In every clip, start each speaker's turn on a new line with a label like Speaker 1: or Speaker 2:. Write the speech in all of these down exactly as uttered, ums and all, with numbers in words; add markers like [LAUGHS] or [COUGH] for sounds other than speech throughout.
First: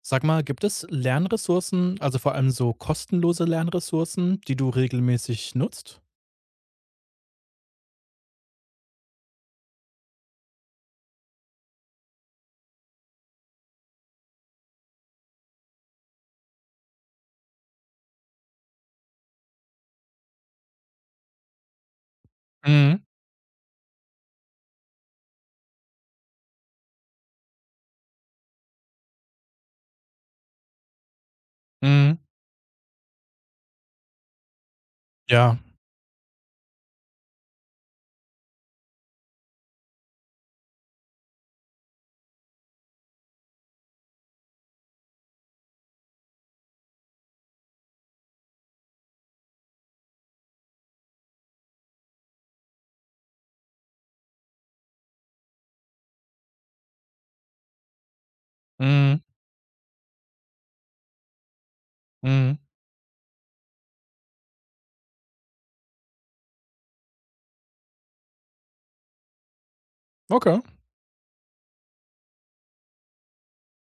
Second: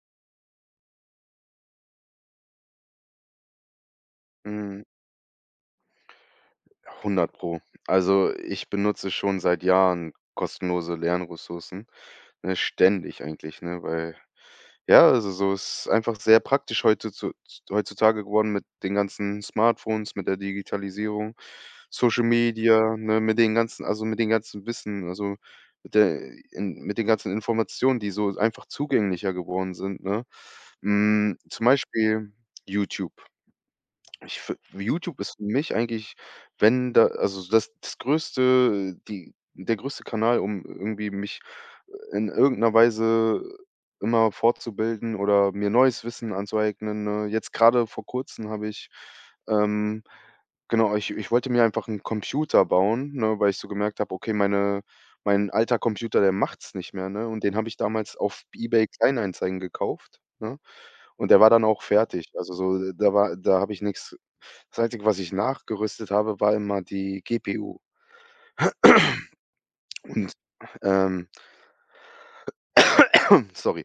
Speaker 1: Sag mal, gibt es Lernressourcen, also vor allem so kostenlose Lernressourcen, die du
Speaker 2: Hm,
Speaker 1: regelmäßig nutzt?
Speaker 2: hundert Pro. Also, ich benutze schon seit Jahren kostenlose Lernressourcen, ne, ständig eigentlich, ne, weil ja, also, so ist einfach sehr praktisch heute zu heutzutage geworden mit den ganzen Smartphones, mit der Digitalisierung, Social Media,
Speaker 1: Mhm,
Speaker 2: ne, mit den ganzen also, mit den ganzen Wissen, also, mit der in mit den ganzen Informationen, die so einfach zugänglicher geworden sind, ne? Hm, zum
Speaker 1: mhm,
Speaker 2: Beispiel YouTube. Ich fi YouTube ist für
Speaker 1: ja,
Speaker 2: mich eigentlich, wenn da also das das größte die der größte Kanal, um irgendwie mich in irgendeiner Weise immer fortzubilden oder mir neues Wissen anzueignen, ne? Jetzt gerade vor Kurzem habe ich, ähm genau, ich ich wollte mir einfach einen Computer bauen, ne, weil ich so gemerkt habe, okay, meine mein alter Computer, der macht's nicht mehr, ne? Und den habe ich damals auf eBay
Speaker 1: mhm,
Speaker 2: Kleinanzeigen gekauft, ne? Und der war dann auch fertig. Also,
Speaker 1: mhm.
Speaker 2: so äh, da war da habe ich nichts. Das Einzige, was ich nachgerüstet habe, war immer die G P U und,
Speaker 1: Okay,
Speaker 2: ähm [CLEARS THROAT] sorry.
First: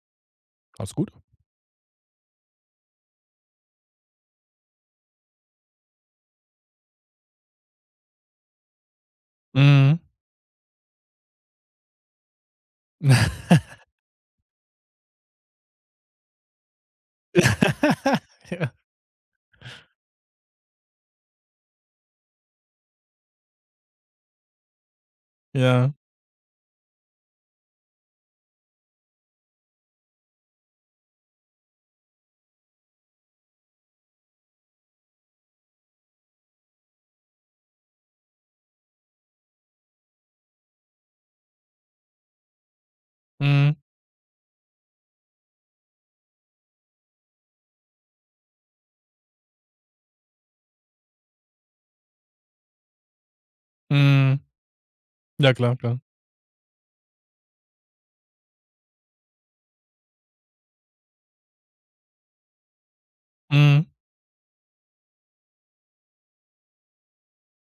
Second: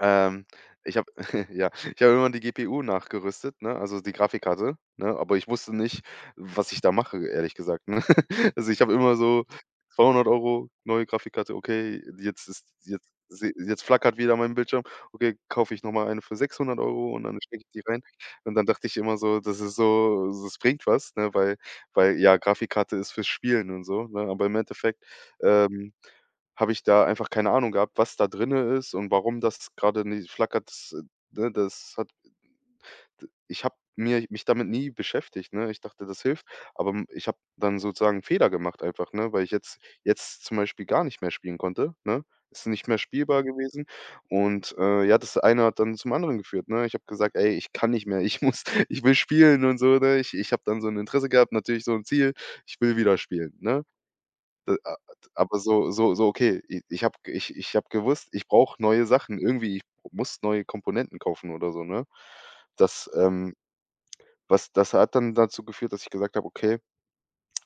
Speaker 2: Ähm,
Speaker 1: alles
Speaker 2: Ich
Speaker 1: gut.
Speaker 2: habe [LAUGHS] ja, ich habe immer die G P U nachgerüstet, ne, also die Grafikkarte, ne, aber ich wusste nicht, was ich da mache, ehrlich gesagt, ne? [LAUGHS] Also, ich habe immer so:
Speaker 1: Mhm.
Speaker 2: zweihundert Euro neue Grafikkarte, okay, jetzt ist jetzt se jetzt
Speaker 1: [LAUGHS]
Speaker 2: flackert wieder mein Bildschirm, okay, kaufe ich noch mal eine für sechshundert Euro und dann stecke ich die rein. Und dann
Speaker 1: Ja.
Speaker 2: dachte ich immer so, das ist so, das bringt was, ne, weil weil ja, Grafikkarte ist fürs Spielen und so, ne, aber im Endeffekt, ähm
Speaker 1: Ja,
Speaker 2: habe ich da einfach keine Ahnung gehabt, was da drinne ist und warum das gerade ni flackert, das, äh, ne, das hat ich habe mir mich damit nie beschäftigt, ne? Ich dachte, das hilft, aber, hm, ich habe dann sozusagen 'n Fehler gemacht einfach, ne, weil ich jetzt jetzt zum Beispiel gar nicht mehr spielen konnte, ne? Ist nicht mehr spielbar
Speaker 1: mhm,
Speaker 2: gewesen und, äh, ja, das eine hat dann zum anderen geführt, ne? Ich habe gesagt: „Ey, ich kann nicht mehr, ich muss [LAUGHS] ich will spielen und so“, ne? Ich ich habe dann so ein Interesse gehabt, natürlich so ein Ziel, ich will wieder spielen, ne?
Speaker 1: mhm.
Speaker 2: A
Speaker 1: Ja,
Speaker 2: aber
Speaker 1: klar,
Speaker 2: so
Speaker 1: klar.
Speaker 2: so so, okay, i ich habe ich ich habe gewusst, ich brauche neue Sachen irgendwie, ich muss neue Komponenten kaufen oder so, ne? Das, ähm
Speaker 1: Mhm.
Speaker 2: was das hat dann dazu geführt, dass ich gesagt habe: „Okay,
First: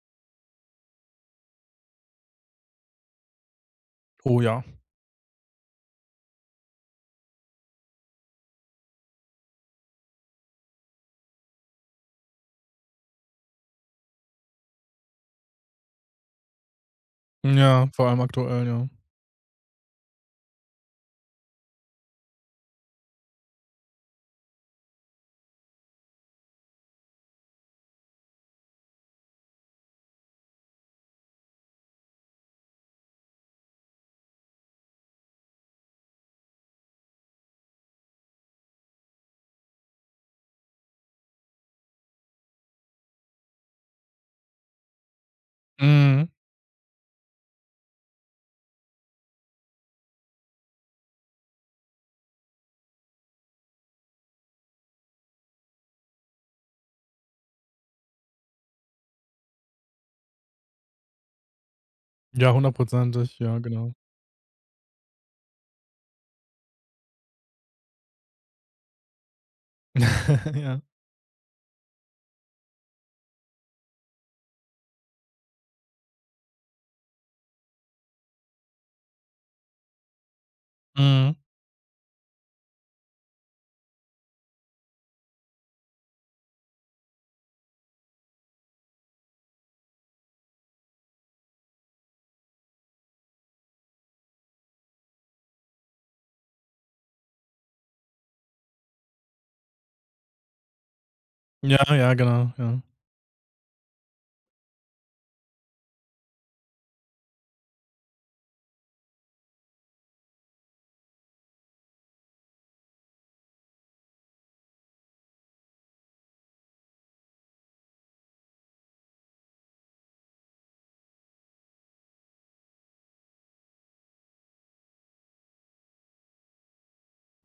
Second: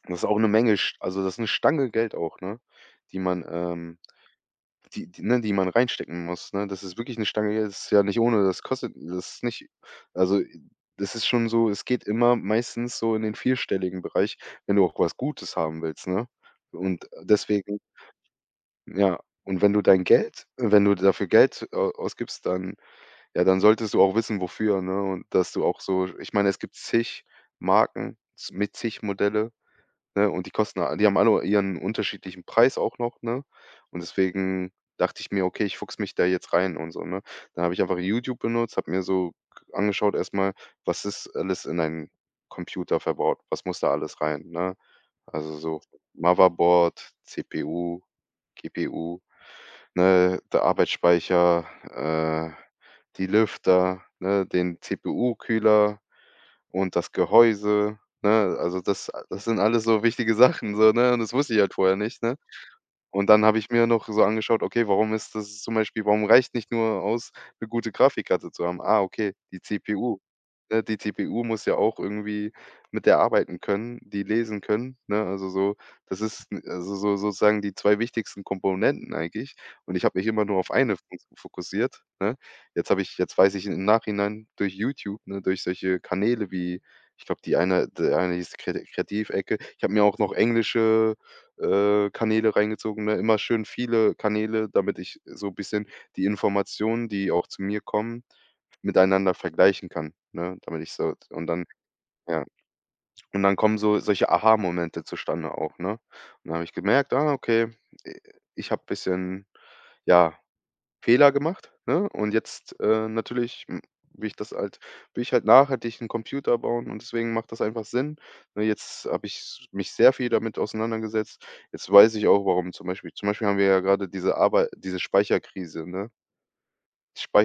Speaker 2: das ist auch 'ne Menge sch also, das ist 'ne Stange Geld auch, ne, die man, ähm
Speaker 1: Oh ja.
Speaker 2: die die ne, die man reinstecken muss, ne?“ Das ist wirklich 'ne Stange Geld, das ist ja nicht ohne, das kostet das ist nicht also, das ist schon so, es geht immer meistens so in den vierstelligen Bereich, wenn du auch was Gutes haben willst, ne? Und deswegen
Speaker 1: Ja, vor allem aktuell, ja.
Speaker 2: Ja, und wenn du dein Geld wenn du dafür Geld au ausgibst, dann ja, dann solltest du auch wissen, wofür, ne? Und dass du auch so, ich meine, es gibt zig Marken z mit zig Modelle, ne? Und die kosten a die haben alle ihren unterschiedlichen Preis auch noch, ne? Und deswegen dachte ich mir: „Okay, ich fuchse mich da jetzt rein und so“, ne? Dann habe ich einfach YouTube benutzt, habe mir so g angeschaut erstmal, was ist alles in einen Computer verbaut? Was muss da alles rein, ne? Also so
Speaker 1: Mhm.
Speaker 2: Motherboard, C P U, G P U. Ne, der Arbeitsspeicher, äh, die Lüfter, ne, den C P U-Kühler und das Gehäuse, ne? Also, das das sind alles so wichtige Sachen so, ne? Und das wusste ich halt vorher nicht, ne?
Speaker 1: Ja,
Speaker 2: Und
Speaker 1: hundertprozentig,
Speaker 2: dann
Speaker 1: ja,
Speaker 2: habe ich mir
Speaker 1: genau.
Speaker 2: noch so angeschaut, okay, warum ist das zum Beispiel warum reicht nicht nur aus, eine gute Grafikkarte zu haben? Ah, okay, die C P U,
Speaker 1: [LAUGHS] Ja.
Speaker 2: ne? Die C P U muss ja auch irgendwie mit der arbeiten können, die lesen können, ne? Also, so das ist n also, so sozusagen die zwei wichtigsten Komponenten eigentlich. Und ich habe mich immer nur auf eine fo
Speaker 1: Mhm.
Speaker 2: fokussiert, ne? Jetzt habe ich jetzt weiß ich im Nachhinein durch YouTube, ne, durch solche Kanäle wie, ich glaube, die eine der eine hieß Kreati Kreativecke. Ich habe mir auch noch englische äh, Kanäle reingezogen, ne? Immer schön viele Kanäle, damit ich so ein bisschen die Informationen, die auch zu mir kommen, miteinander vergleichen kann, ne? Damit ich so und dann
Speaker 1: Ja, ja,
Speaker 2: ja,
Speaker 1: genau, ja.
Speaker 2: und dann kommen so solche Aha-Momente zustande auch, ne? Und dann habe ich gemerkt: „Ah, okay, äh, ich habe bisschen, ja, Fehler gemacht, ne? Und jetzt, äh, natürlich, hm, will ich das halt will ich halt nachhaltig einen Computer bauen und deswegen macht das einfach Sinn. Ne, jetzt habe ich s mich sehr viel damit auseinandergesetzt. Jetzt weiß ich auch, warum zum Beispiel zum Beispiel haben wir ja gerade diese Arbeit diese Speicherkrise, ne?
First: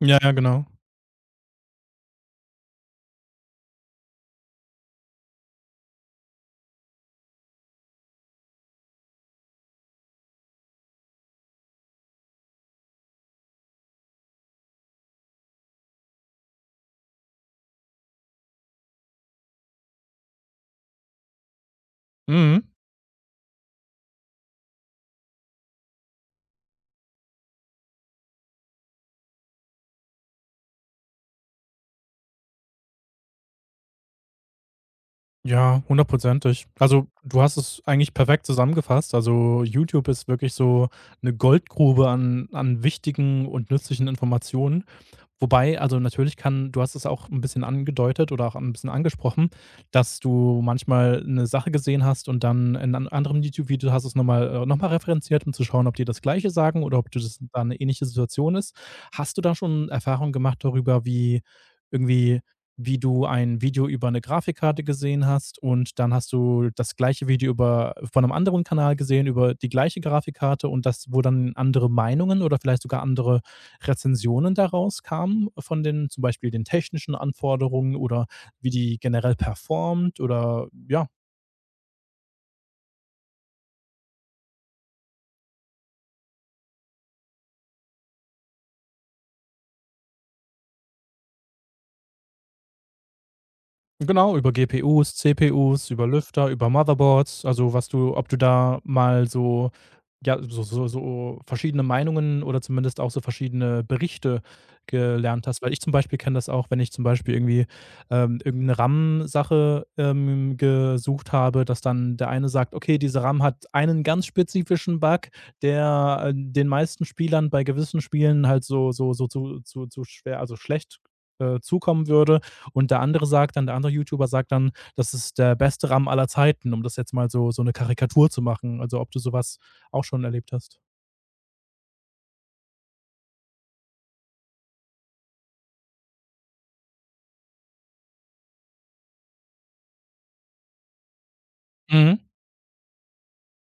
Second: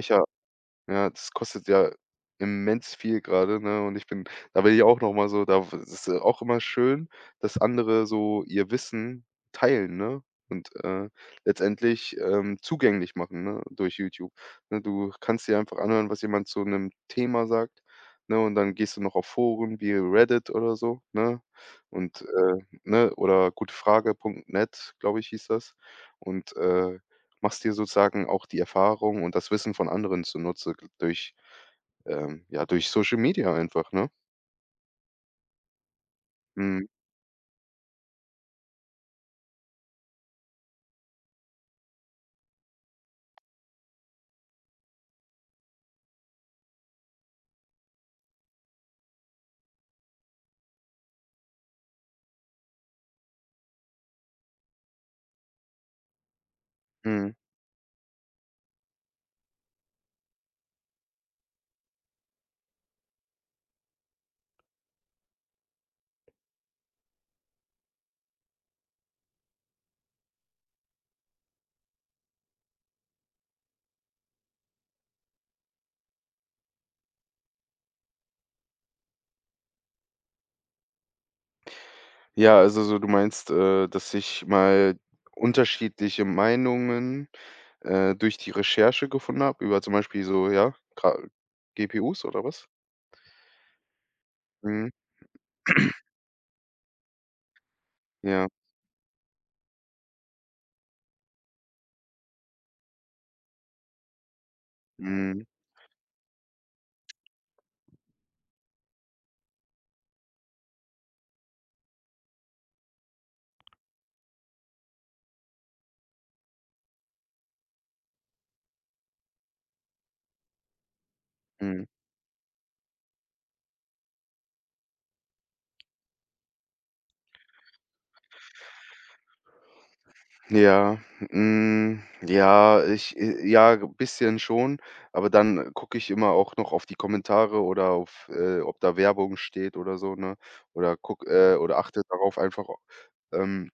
Speaker 1: Ja, ja, genau.
Speaker 2: ja, das kostet ja immens viel gerade, ne? Und ich bin da, will ich auch noch mal so, da w es ist äh, auch immer schön, dass andere so ihr Wissen teilen, ne? Und, äh, letztendlich, ähm, zugänglich machen, ne, durch YouTube, ne? Du kannst dir einfach anhören, was jemand zu einem Thema sagt, ne? Und dann gehst du noch auf Foren wie Reddit oder so, ne? Und, äh,
Speaker 1: Mhm.
Speaker 2: ne, oder gutefrage punkt net, glaube ich, hieß das. Und, äh Machst dir sozusagen auch die Erfahrung und das Wissen von anderen zunutze g durch, ähm ja, durch Social Media einfach, ne?
Speaker 1: Ja, hundertprozentig.
Speaker 2: Mhm,
Speaker 1: Also, du hast es eigentlich perfekt zusammengefasst. Also, YouTube ist wirklich so eine Goldgrube an an wichtigen und nützlichen Informationen. Wobei, also natürlich kann du hast es auch ein bisschen angedeutet oder auch ein bisschen angesprochen, dass du manchmal eine Sache gesehen hast und dann in einem anderen YouTube-Video hast du's noch mal äh, noch mal referenziert, um zu schauen, ob die das Gleiche sagen oder ob du
Speaker 2: mhm.
Speaker 1: das da eine ähnliche Situation ist. Hast du da schon Erfahrungen gemacht darüber, wie irgendwie wie du ein Video über eine Grafikkarte gesehen hast und dann hast du das gleiche Video über von einem anderen Kanal gesehen über die gleiche Grafikkarte und das wo dann andere Meinungen oder vielleicht sogar andere Rezensionen daraus kamen von den zum Beispiel den technischen Anforderungen oder wie die generell performt oder ja.
Speaker 2: Ja, also so du meinst, äh, dass ich mal unterschiedliche Meinungen, äh, durch die Recherche gefunden habe über zum Beispiel so, ja, Gra G P Us oder was?
Speaker 1: Genau, über
Speaker 2: Mhm,
Speaker 1: G P Us, C P Us, über Lüfter, über Motherboards, also, was du ob du
Speaker 2: ja,
Speaker 1: da mal so ja, so so so verschiedene Meinungen oder zumindest auch so verschiedene Berichte
Speaker 2: mhm,
Speaker 1: gelernt hast. Weil ich zum Beispiel kenne das auch, wenn ich zum Beispiel irgendwie, ähm, irgend 'ne RAM-Sache, ähm, gesucht habe, dass dann der eine sagt: „Okay, diese RAM hat einen ganz spezifischen Bug, der, äh, den meisten Spielern bei gewissen Spielen halt so so so zu zu zu schwer, also schlecht, äh,
Speaker 2: mhm.
Speaker 1: zukommen würde.“ Und der andere sagt dann der andere YouTuber sagt dann: „Das ist der beste RAM aller Zeiten“, um das jetzt mal so so eine Karikatur zu machen. Also, ob du sowas auch schon erlebt hast?
Speaker 2: Ja, hm, ja, ich äh, ja, ein bisschen schon, aber dann gucke ich immer auch noch auf die Kommentare oder auf, äh, ob da Werbung steht oder so, ne? Oder guck, äh, oder achte
Speaker 1: Mhm.
Speaker 2: darauf einfach, ähm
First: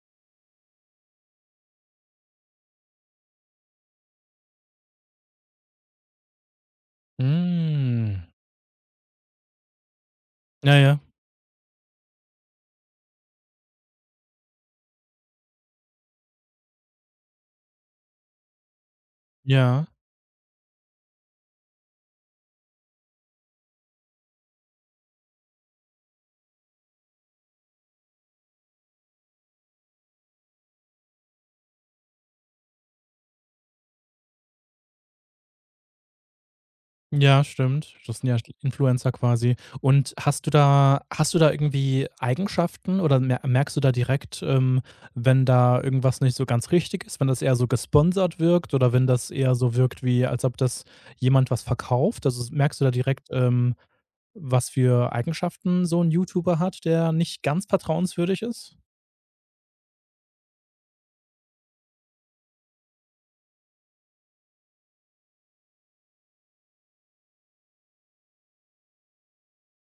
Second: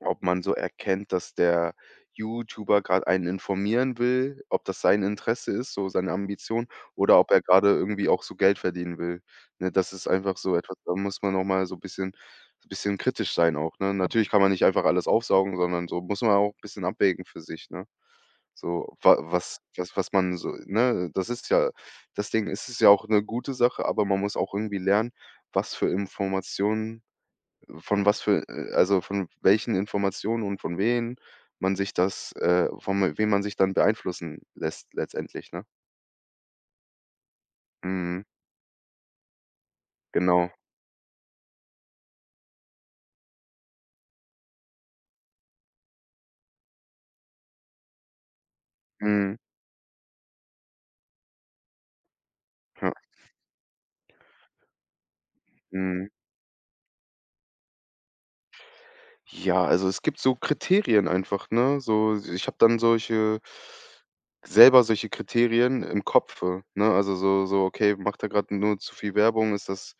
Speaker 2: ob man so erkennt, dass der YouTuber gerade einen informieren will, ob das sein Interesse ist, so seine Ambition oder ob er gerade irgendwie auch
Speaker 1: Hm.
Speaker 2: so Geld verdienen will, ne? Das ist einfach so
Speaker 1: Ja,
Speaker 2: etwas, da
Speaker 1: ja.
Speaker 2: muss man noch mal so bisschen bisschen kritisch sein auch, ne? Natürlich kann man nicht einfach alles aufsaugen, sondern so muss man auch ein bisschen abwägen für sich, ne? So, wa was
Speaker 1: Ja.
Speaker 2: was was man so, ne? Das ist ja das Ding. Ist es ja auch eine gute Sache, aber man muss auch irgendwie lernen, was für Informationen von was für äh, also, von welchen Informationen und von wen man sich das äh, von wem man sich dann beeinflussen lässt letztendlich, ne?
Speaker 1: Ja, stimmt. Das
Speaker 2: Mhm,
Speaker 1: sind ja st Influencer quasi. Und hast
Speaker 2: genau.
Speaker 1: du da hast du da irgendwie Eigenschaften oder mer merkst du da direkt, ähm, wenn da irgendwas nicht so ganz richtig ist, wenn das eher so gesponsert wirkt oder wenn das
Speaker 2: Mhm,
Speaker 1: eher so wirkt, wie als ob das jemand was verkauft? Also, s merkst du da
Speaker 2: ja,
Speaker 1: direkt, ähm was für Eigenschaften so
Speaker 2: mhm.
Speaker 1: ein YouTuber hat, der nicht ganz vertrauenswürdig ist?
Speaker 2: Ja, also es gibt so Kriterien einfach, ne? So, ich habe dann solche selber solche Kriterien im Kopfe, ne? Also so so, okay, macht er gerade nur zu viel Werbung? Ist das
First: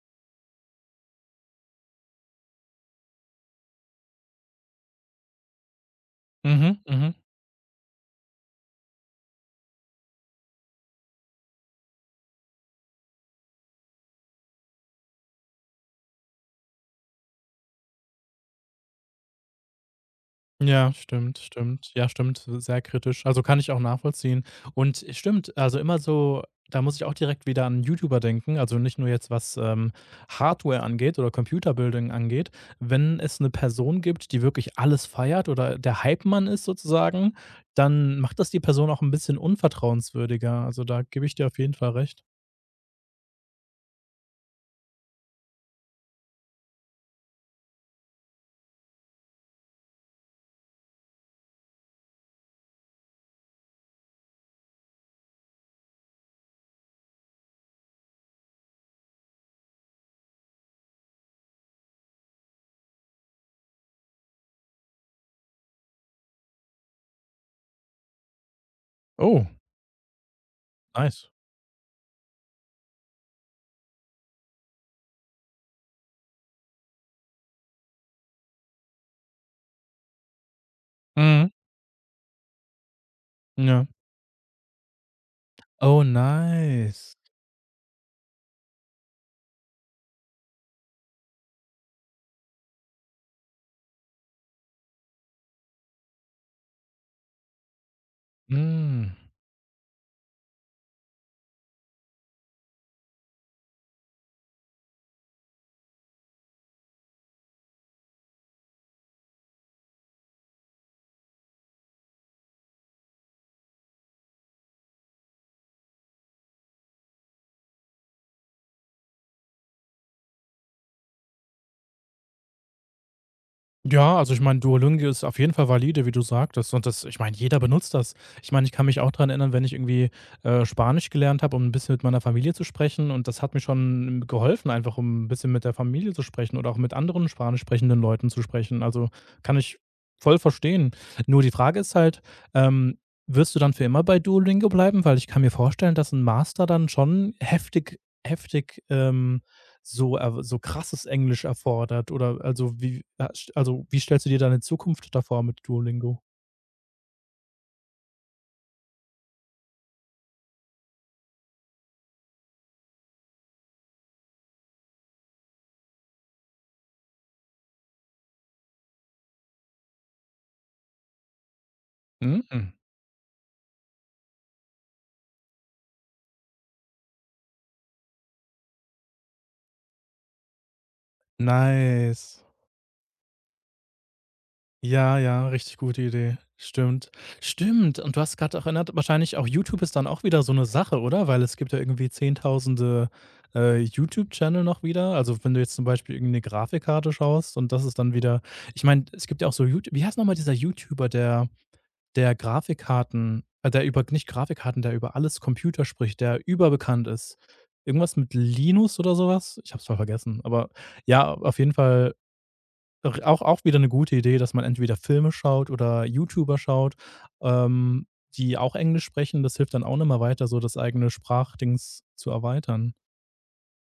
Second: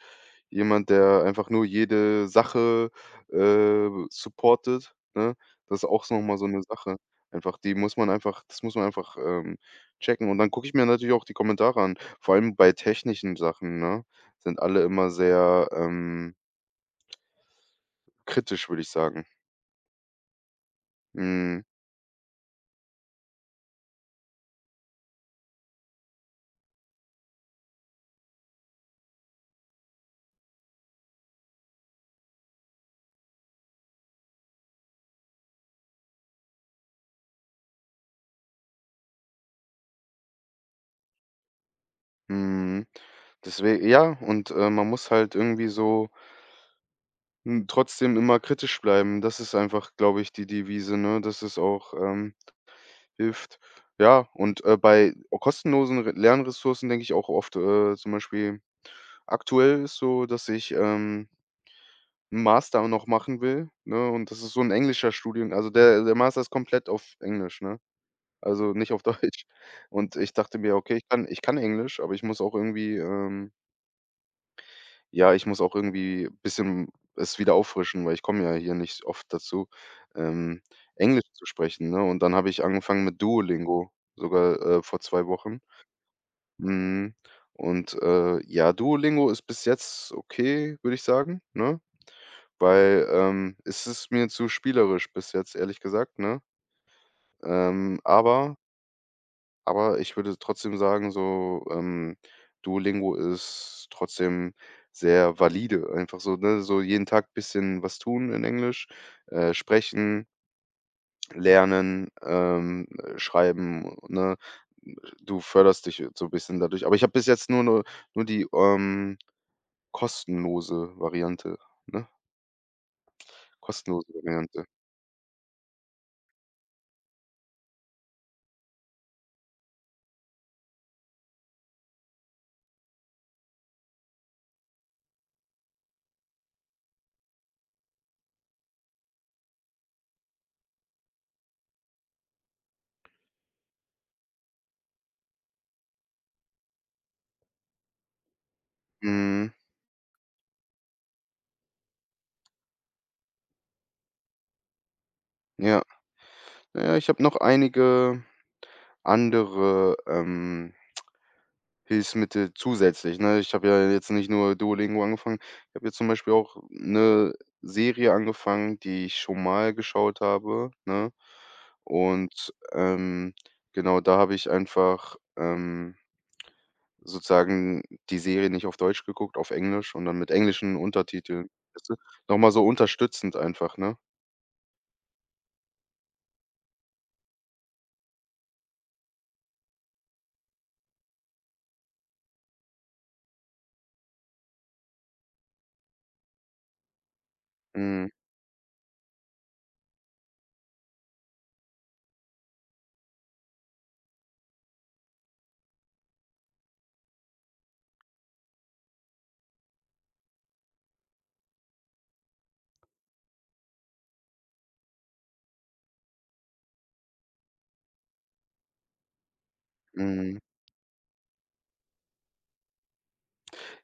Speaker 2: jemand, der einfach nur jede Sache, äh, supportet, ne? Das ist auch so noch mal so eine
Speaker 1: Mhm,
Speaker 2: Sache.
Speaker 1: mhm.
Speaker 2: Einfach, die muss man einfach das muss man einfach, ähm, checken. Und dann gucke ich mir natürlich auch die Kommentare an. Vor allem bei technischen Sachen, ne, sind alle immer sehr, ähm, kritisch, würde ich sagen.
Speaker 1: Ja, stimmt,
Speaker 2: Mhm.
Speaker 1: stimmt. Ja, stimmt, sehr kritisch. Also, kann ich auch nachvollziehen. Und äh, stimmt, also, immer so, da muss ich auch direkt wieder an YouTuber denken, also, nicht nur jetzt, was, ähm, Hardware angeht oder Computerbuilding angeht. Wenn es eine Person gibt, die wirklich alles feiert oder der Hype-Mann ist sozusagen, dann macht das die Person auch ein bisschen unvertrauenswürdiger. Also, da gebe ich dir auf jeden Fall recht.
Speaker 2: Mhm. Deswe ja, und, äh, man muss halt irgendwie so, hm, trotzdem immer kritisch bleiben. Das ist einfach, glaube ich, die Devise, ne, dass es auch, ähm, hilft. Ja, und, äh, bei o- kostenlosen Re Lernressourcen denke ich auch oft, äh, zum Beispiel aktuell ist so, dass ich, ähm, 'n Master noch machen will, ne, und das ist so ein englischer Studien also, der der Master ist komplett auf Englisch, ne? Also, nicht auf [LAUGHS] Deutsch.
Speaker 1: Oh,
Speaker 2: Und ich dachte mir: „Okay, ich kann
Speaker 1: nice.
Speaker 2: ich kann Englisch, aber ich muss auch irgendwie, ähm“. Ja, ich muss auch irgendwie ein bisschen es wieder auffrischen, weil ich komme ja hier nicht oft dazu, ähm, Englisch zu
Speaker 1: Mhm,
Speaker 2: sprechen, ne? Und dann habe ich angefangen mit
Speaker 1: ja.
Speaker 2: Duolingo, sogar, äh, vor zwei Wochen.
Speaker 1: Oh,
Speaker 2: Mhm.
Speaker 1: nice.
Speaker 2: Und, äh, ja, Duolingo ist bis jetzt okay, würde ich sagen, ne? Weil, ähm, es ist mir zu spielerisch bis jetzt, ehrlich gesagt, ne? Ähm, aber
Speaker 1: Mhm.
Speaker 2: Aber ich würde trotzdem sagen, so, ähm, Duolingo ist trotzdem sehr valide. Einfach so, ne, so jeden Tag bisschen was tun in Englisch, äh, sprechen, lernen, ähm, äh, schreiben, ne? Du förderst dich so 'n bisschen dadurch. Aber ich habe bis jetzt nur 'ne nur die, ähm, kostenlose Variante, ne? Kostenlose
Speaker 1: Ja, also ich meine,
Speaker 2: Variante.
Speaker 1: Duolingo ist auf jeden Fall valide, wie du sagtest. Und das, ich meine, jeder benutzt das. Ich meine, ich kann mich auch daran erinnern, wenn ich irgendwie äh, Spanisch gelernt habe, um ein bisschen mit meiner Familie zu sprechen. Und das hat mir schon geholfen, einfach um ein bisschen mit der Familie zu sprechen oder auch mit anderen spanisch sprechenden Leuten zu sprechen. Also kann ich voll verstehen. Nur die Frage ist halt, ähm, wirst du dann für immer bei Duolingo bleiben? Weil ich kann mir vorstellen, dass ein Master dann schon heftig, heftig, ähm,
Speaker 2: Mhm.
Speaker 1: so er so krasses Englisch erfordert, oder also wie, also, wie stellst du dir deine Zukunft davor mit
Speaker 2: Ja.
Speaker 1: Duolingo?
Speaker 2: Ja, ich habe noch einige andere, ähm Hilfsmittel zusätzlich, ne? Ich habe ja jetzt nicht nur Duolingo angefangen. Ich habe jetzt zum Beispiel auch eine Serie angefangen, die ich schon mal geschaut habe, ne? Und,
Speaker 1: Mhm.
Speaker 2: ähm, genau, da habe ich einfach, ähm, sozusagen die Serie nicht auf Deutsch geguckt, auf Englisch und dann mit englischen Untertiteln, weißt du? Noch
Speaker 1: Nice.
Speaker 2: mal so unterstützend einfach, ne?
Speaker 1: Ja, ja, richtig gute Idee. Stimmt. Stimmt. Und du hast gerade auch erinnert, wahrscheinlich auch YouTube ist dann auch wieder so eine Sache, oder? Weil es gibt ja irgendwie Zehntausende, äh, YouTube-Channel noch wieder. Also, wenn du jetzt zum Beispiel irgend 'ne Grafikkarte schaust und das ist
Speaker 2: Mhm,
Speaker 1: dann wieder, ich meine, es gibt ja auch so Youtu wie heißt noch mal dieser YouTuber, der der Grafikkarten, äh, der über, nicht Grafikkarten, der über alles Computer spricht, der überbekannt ist. Irgendwas mit Linus oder sowas? Ich habe es voll vergessen, aber ja, auf jeden Fall, r auch auch wieder eine gute Idee, dass man entweder Filme schaut oder YouTuber schaut, ähm, die auch Englisch sprechen. Das hilft dann auch noch mal
Speaker 2: mhm.
Speaker 1: weiter, so das eigene Sprachdings zu erweitern.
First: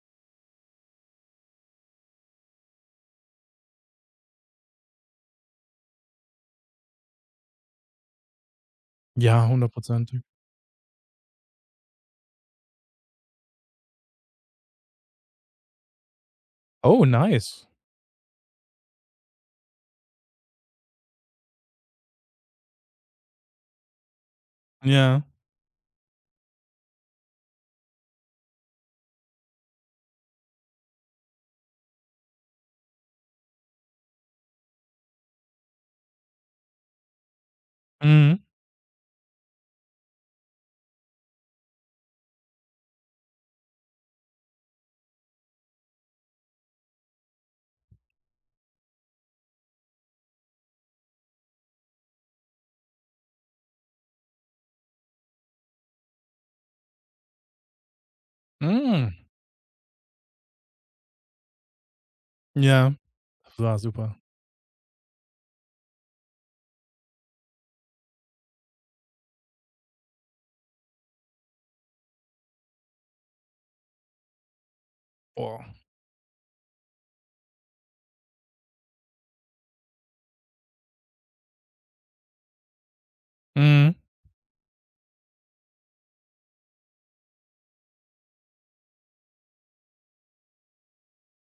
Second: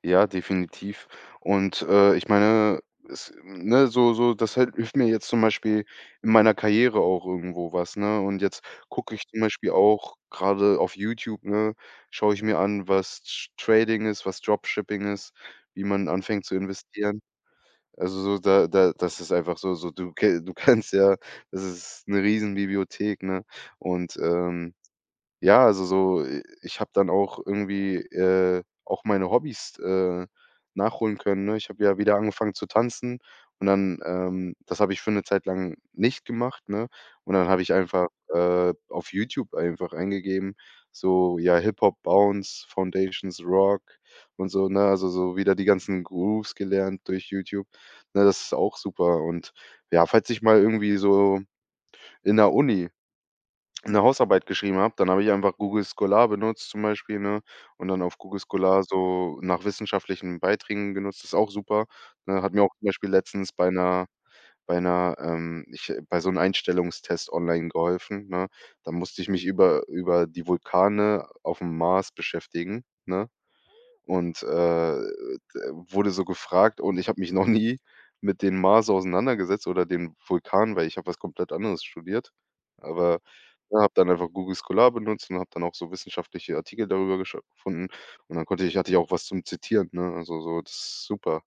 Speaker 2: Ja, definitiv. Und, äh, ich meine, es ne, so so das hält hilft mir jetzt zum Beispiel in meiner Karriere auch irgendwo was, ne? Und jetzt gucke ich zum
Speaker 1: Ja,
Speaker 2: Beispiel auch
Speaker 1: hundertprozentig.
Speaker 2: gerade auf YouTube, ne, schaue ich mir an, was Ch Trading ist, was Dropshipping ist, wie man anfängt zu
Speaker 1: Oh,
Speaker 2: investieren.
Speaker 1: nice.
Speaker 2: Also, so da da das ist einfach so so du ke du [LAUGHS] kannst ja, das ist eine Riesenbibliothek, ne? Und, ähm
Speaker 1: Ja.
Speaker 2: ja, also so, i ich habe dann auch irgendwie, äh, auch meine Hobbys, äh, nachholen können, ne? Ich habe ja wieder angefangen zu tanzen und dann, ähm das habe ich für eine Zeit lang nicht gemacht, ne? Und dann habe ich einfach,
Speaker 1: Mhm.
Speaker 2: äh, auf YouTube einfach eingegeben, so, ja, Hip-Hop, Bounce, Foundations, Rock und so, ne? Also, so wieder die ganzen Grooves gelernt durch YouTube, ne? Das ist auch super und ja, falls ich mal irgendwie so in der Uni eine Hausarbeit geschrieben habe, dann habe ich einfach Google Scholar benutzt zum Beispiel, ne, und dann auf Google Scholar
Speaker 1: Hm.
Speaker 2: so nach wissenschaftlichen Beiträgen genutzt, ist auch super, ne? Hat mir auch zum
Speaker 1: Ja.
Speaker 2: Beispiel letztens
Speaker 1: Das
Speaker 2: bei
Speaker 1: war
Speaker 2: einer
Speaker 1: super.
Speaker 2: bei einer ähm ich äh, bei so einem Einstellungstest online geholfen, ne? Da musste ich mich über über die Vulkane auf dem Mars beschäftigen, ne? Und, äh,
Speaker 1: Boah.
Speaker 2: wurde so gefragt und ich habe mich noch nie mit den Mars auseinandergesetzt oder den Vulkan, weil ich habe was komplett anderes studiert. Aber, ja, habe
Speaker 1: Mhm.
Speaker 2: dann einfach Google Scholar benutzt und habe dann auch so wissenschaftliche Artikel darüber gesch gefunden und dann konnte ich hatte ich auch was zum Zitieren, ne? Also, so, das ist super,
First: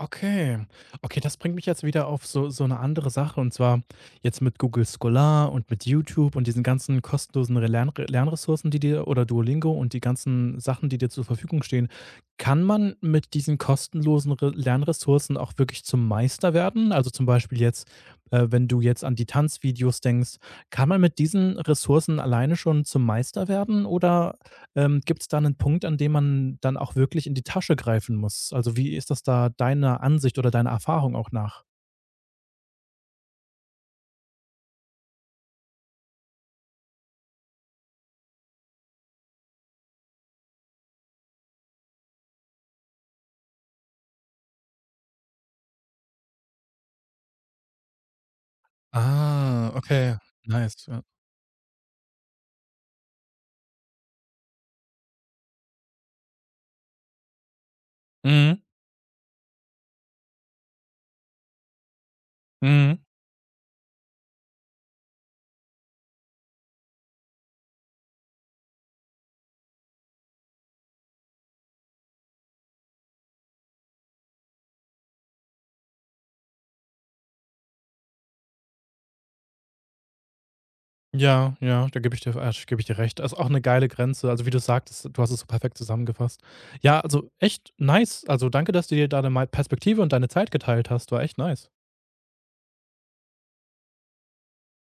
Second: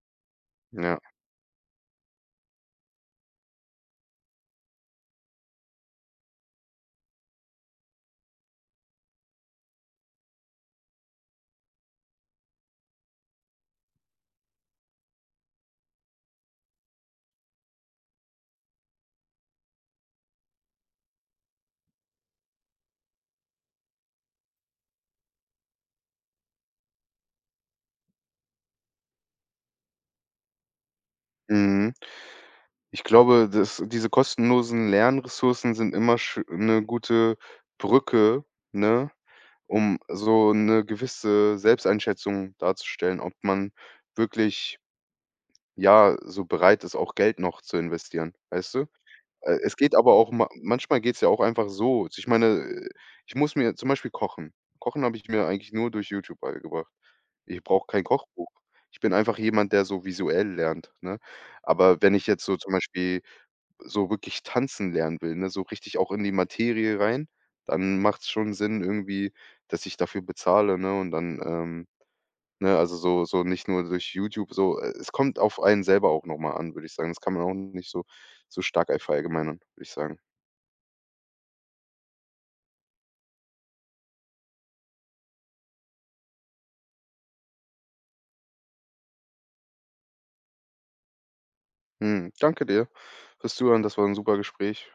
Speaker 1: Okay.
Speaker 2: ja.
Speaker 1: Okay, das bringt mich jetzt wieder auf so so eine andere Sache, und zwar jetzt mit Google Scholar und mit YouTube und diesen ganzen kostenlosen Re Lern Lernressourcen, die dir, oder Duolingo und die ganzen Sachen, die dir zur Verfügung stehen. Kann man mit diesen kostenlosen Re Lernressourcen auch wirklich zum Meister werden? Also, zum Beispiel jetzt, äh, wenn du jetzt an die Tanzvideos denkst, kann man mit diesen Ressourcen alleine schon zum Meister werden, oder ähm, gibt es da einen Punkt, an dem man dann auch wirklich in die Tasche greifen muss? Also, wie ist das da deiner Ansicht oder deiner Erfahrung auch nach?
Speaker 2: Mhm. Ich glaube, dass diese kostenlosen Lernressourcen sind immer sch 'ne gute Brücke, ne? Um so eine gewisse Selbsteinschätzung darzustellen, ob man wirklich, ja, so bereit ist, auch Geld noch zu investieren, weißt du? Äh,
Speaker 1: Ah,
Speaker 2: es geht
Speaker 1: okay.
Speaker 2: aber auch ma
Speaker 1: Nice,
Speaker 2: manchmal
Speaker 1: ja.
Speaker 2: geht's ja auch einfach so. Ich meine, äh, ich muss mir zum Beispiel kochen. Kochen habe ich mir eigentlich nur durch YouTube beigebracht. Ich brauche kein Kochbuch.
Speaker 1: Mhm,
Speaker 2: Ich bin einfach jemand, der so visuell lernt, ne? Aber wenn ich jetzt so zum
Speaker 1: mhm.
Speaker 2: Beispiel so wirklich tanzen lernen will, ne, so richtig auch in die Materie rein, dann macht es schon Sinn irgendwie, dass ich dafür bezahle, ne, und dann, ähm ne, also so so nicht nur durch YouTube, so äh, es kommt auf einen selber auch noch mal an, würde ich sagen. Das kann man auch nicht so so stark verallgemeinern, würde ich sagen.
Speaker 1: Ja, ja, da gebe ich dir äh, gebe ich dir recht. Das ist auch eine geile Grenze. Also, wie du sagtest, du hast es so perfekt zusammengefasst. Ja, also echt nice. Also, danke, dass du dir da de Perspektive und deine Zeit geteilt hast. War echt nice.
Speaker 2: Mhm, danke dir fürs Zuhören, das war ein super Gespräch.